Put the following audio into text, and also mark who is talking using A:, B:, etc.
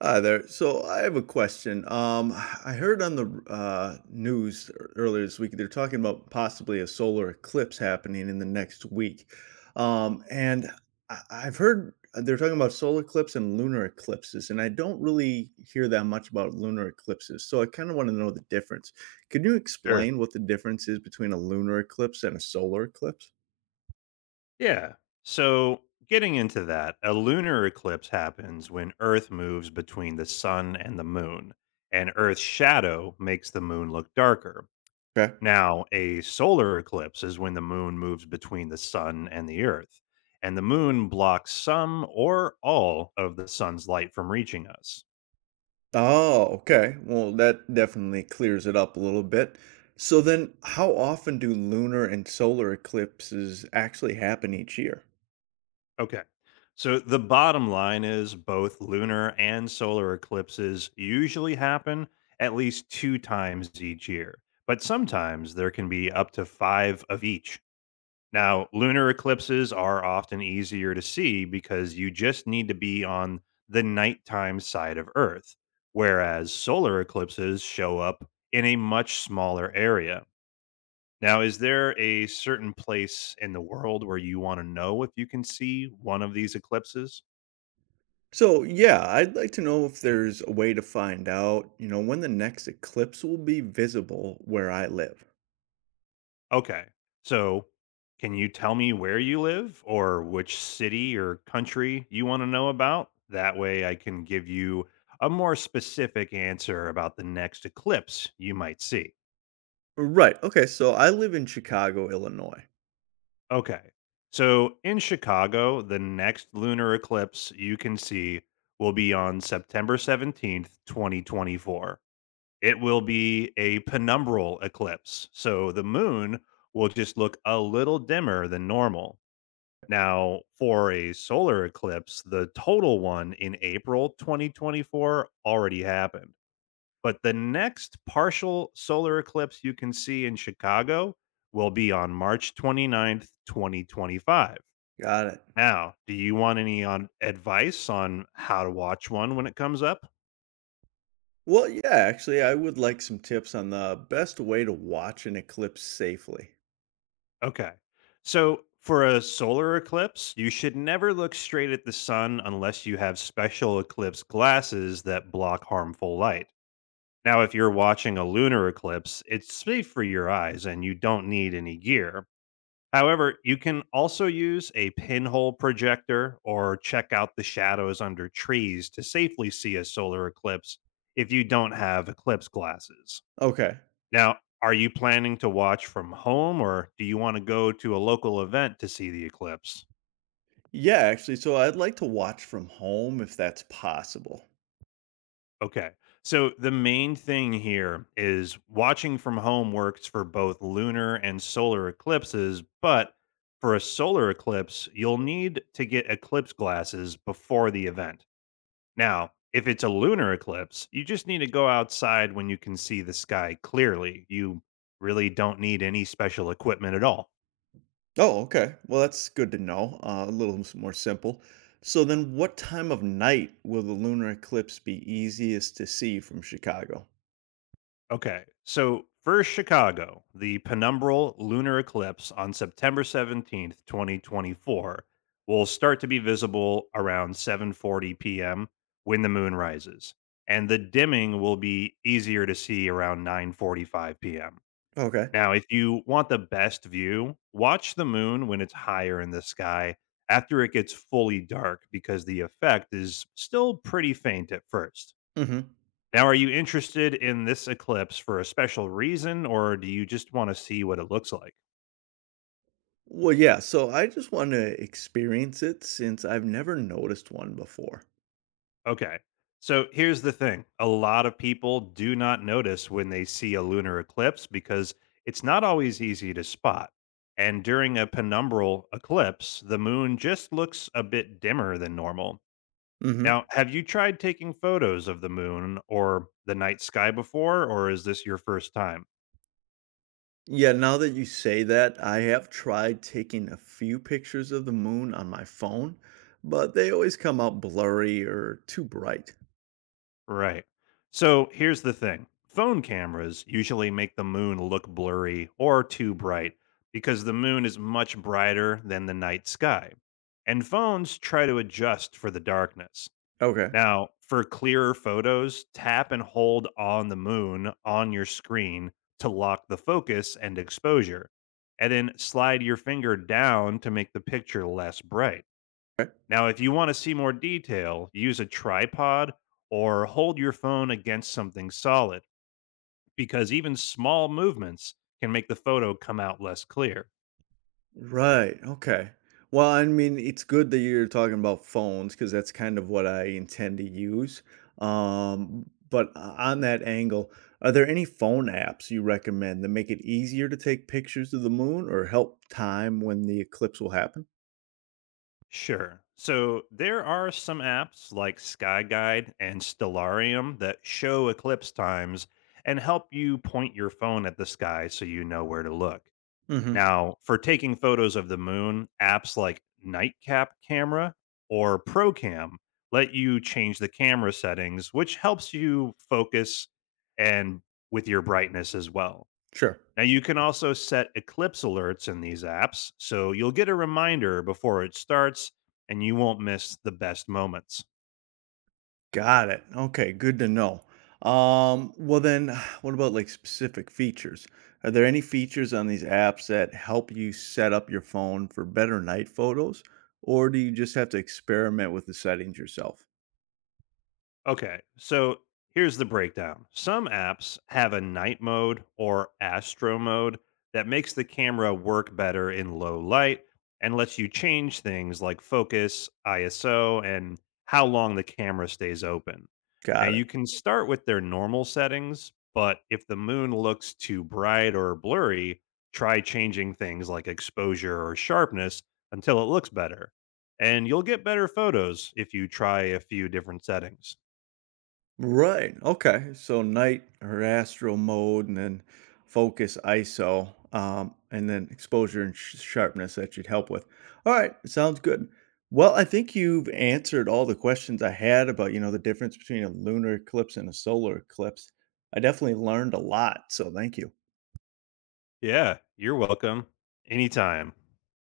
A: Hi there. So I have a question. I heard on the earlier this week they're talking about possibly a solar eclipse happening in the next week, um, and I've heard they're talking about solar eclipse and lunar eclipses, and I don't really hear that much about lunar eclipses. So I kind of want to know the difference. Could you
B: Sure.
A: explain what the difference is between a lunar eclipse and a solar eclipse?
B: Yeah. So, getting into that, a lunar eclipse happens when Earth moves between the sun and the moon, and Earth's shadow makes the moon look darker. Now, a solar eclipse is when the moon moves between the sun and the Earth, and the moon blocks some or all of the sun's light from reaching us.
A: Oh, okay. Well, that definitely clears it up a little bit. So then, how often do lunar and solar eclipses actually happen each year?
B: Okay. So the bottom line is both lunar and solar eclipses usually happen at least two times each year, but sometimes there can be up to five of each. Now, lunar eclipses are often easier to see because you just need to be on the nighttime side of Earth, whereas solar eclipses show up in a much smaller area. Now, is there a certain place in the world where you wanna know if you can see one of these eclipses?
A: So, yeah, I'd like to know if there's a way to find out, you know, when the next eclipse will be visible where I live.
B: Okay. So, can you tell me where you live or which city or country you wanna know about? That way I can give you a more specific answer about the next eclipse you might see.
A: Right. Okay, so I live in Chicago, Illinois.
B: Okay. So, in Chicago, the next lunar eclipse you can see will be on September 17th, 2024. It will be a penumbral eclipse. So the moon will just look a little dimmer than normal. Now, for a solar eclipse, the total one in April 2024 already happened. But the next partial solar eclipse you can see in Chicago will be on March 29th, 2025.
A: Got it.
B: Now, do you want any on advice on how to watch one when it comes up?
A: Well, yeah, actually, I would like some tips on the best way to watch an eclipse safely.
B: Okay. So for a solar eclipse, you should never look straight at the sun unless you have special eclipse glasses that block harmful light. Now, if you're watching a lunar eclipse, it's safe for your eyes and you don't need any gear. However, you can also use a pinhole projector or check out the shadows under trees to safely see a solar eclipse if you don't have eclipse glasses.
A: Okay.
B: Now, are you planning to watch from home or do you want to go to a local event to see the eclipse?
A: Yeah, actually, so I'd like to watch from home if that's possible.
B: Okay. So the main thing here is watching from home works for both lunar and solar eclipses, but for a solar eclipse, you'll need to get eclipse glasses before the event. Now, if it's a lunar eclipse, you just need to go outside when you can see the sky clearly. You really don't need any special equipment at all.
A: Oh, okay. Well, that's good to know. A little more simple. So then what time of night will the lunar eclipse be easiest to see from Chicago?
B: Okay. So for Chicago, the penumbral lunar eclipse on September 17th, 2024 will start to be visible around 7:40 p.m. when the moon rises, and the dimming will be easier to see around 9:45 p.m.
A: Okay.
B: Now, if you want the best view, watch the moon when it's higher in the sky after it gets fully dark because the effect is still pretty faint at first.
A: Hmm.
B: Now, are you interested in this eclipse for a special reason, or do you just want to see what it looks like?
A: Well, yeah, so I just want to experience it since I've never noticed one before.
B: Okay. So here's the thing: a lot of people do not notice when they see a lunar eclipse because it's not always easy to spot. And during a penumbral eclipse, the moon just looks a bit dimmer than normal.
A: Hmm.
B: Now, have you tried taking photos of the moon or the night sky before, or is this your first time?
A: Yeah, now that you say that, I have tried taking a few pictures of the moon on my phone, but they always come out blurry or too bright.
B: Right. So here's the thing: phone cameras usually make the moon look blurry or too bright because the moon is much brighter than the night sky. And phones try to adjust for the darkness.
A: Okay.
B: Now, for clearer photos, tap and hold on the moon on your screen to lock the focus and exposure, and then slide your finger down to make the picture less bright.
A: Right.
B: Now, if you want to see more detail, use a tripod or hold your phone against something solid because even small movements can make the photo come out less clear.
A: Right, okay. Well, I mean, it's good that you're talking about phones because that's kind of what I intend to use. But o On that angle, are there any phone apps you recommend that make it easier to take pictures of the moon or help time when the eclipse will happen?
B: Sure. So there are some apps like Skyguide and Stellarium that show eclipse times and help you point your phone at the sky so you know where to look.
A: Mhm.
B: Now, for taking photos of the moon, apps like Nightcap Camera or Procam let you change the camera settings, which helps you focus and with your brightness as well.
A: Sure.
B: Now, you can also set eclipse alerts in these apps, so you'll get a reminder before it starts and you won't miss the best moments.
A: Got it. Okay, good to know. Well then, what about like specific features? Are there any features on these apps that help you set up your phone for better night photos, or do you just have to experiment with the settings yourself?
B: Okay, so here's the breakdown. Some apps have a night mode or astro mode that makes the camera work better in low light and lets you change things like focus, ISO, and how long the camera stays open. Now,
A: Got it.
B: you can start with their normal settings, but if the moon looks too bright or blurry, try changing things like exposure or sharpness until it looks better. And you'll get better photos if you try a few different settings.
A: Right. Okay. So night or astral mode, and then focus ISO, and then exposure and sharpness that you'd help with. All right. Sounds good. Well, I think you've answered all the questions I had about the difference between a lunar eclipse and a solar eclipse. I definitely learned a lot. So thank you.
B: Yeah, you're welcome. Anytime.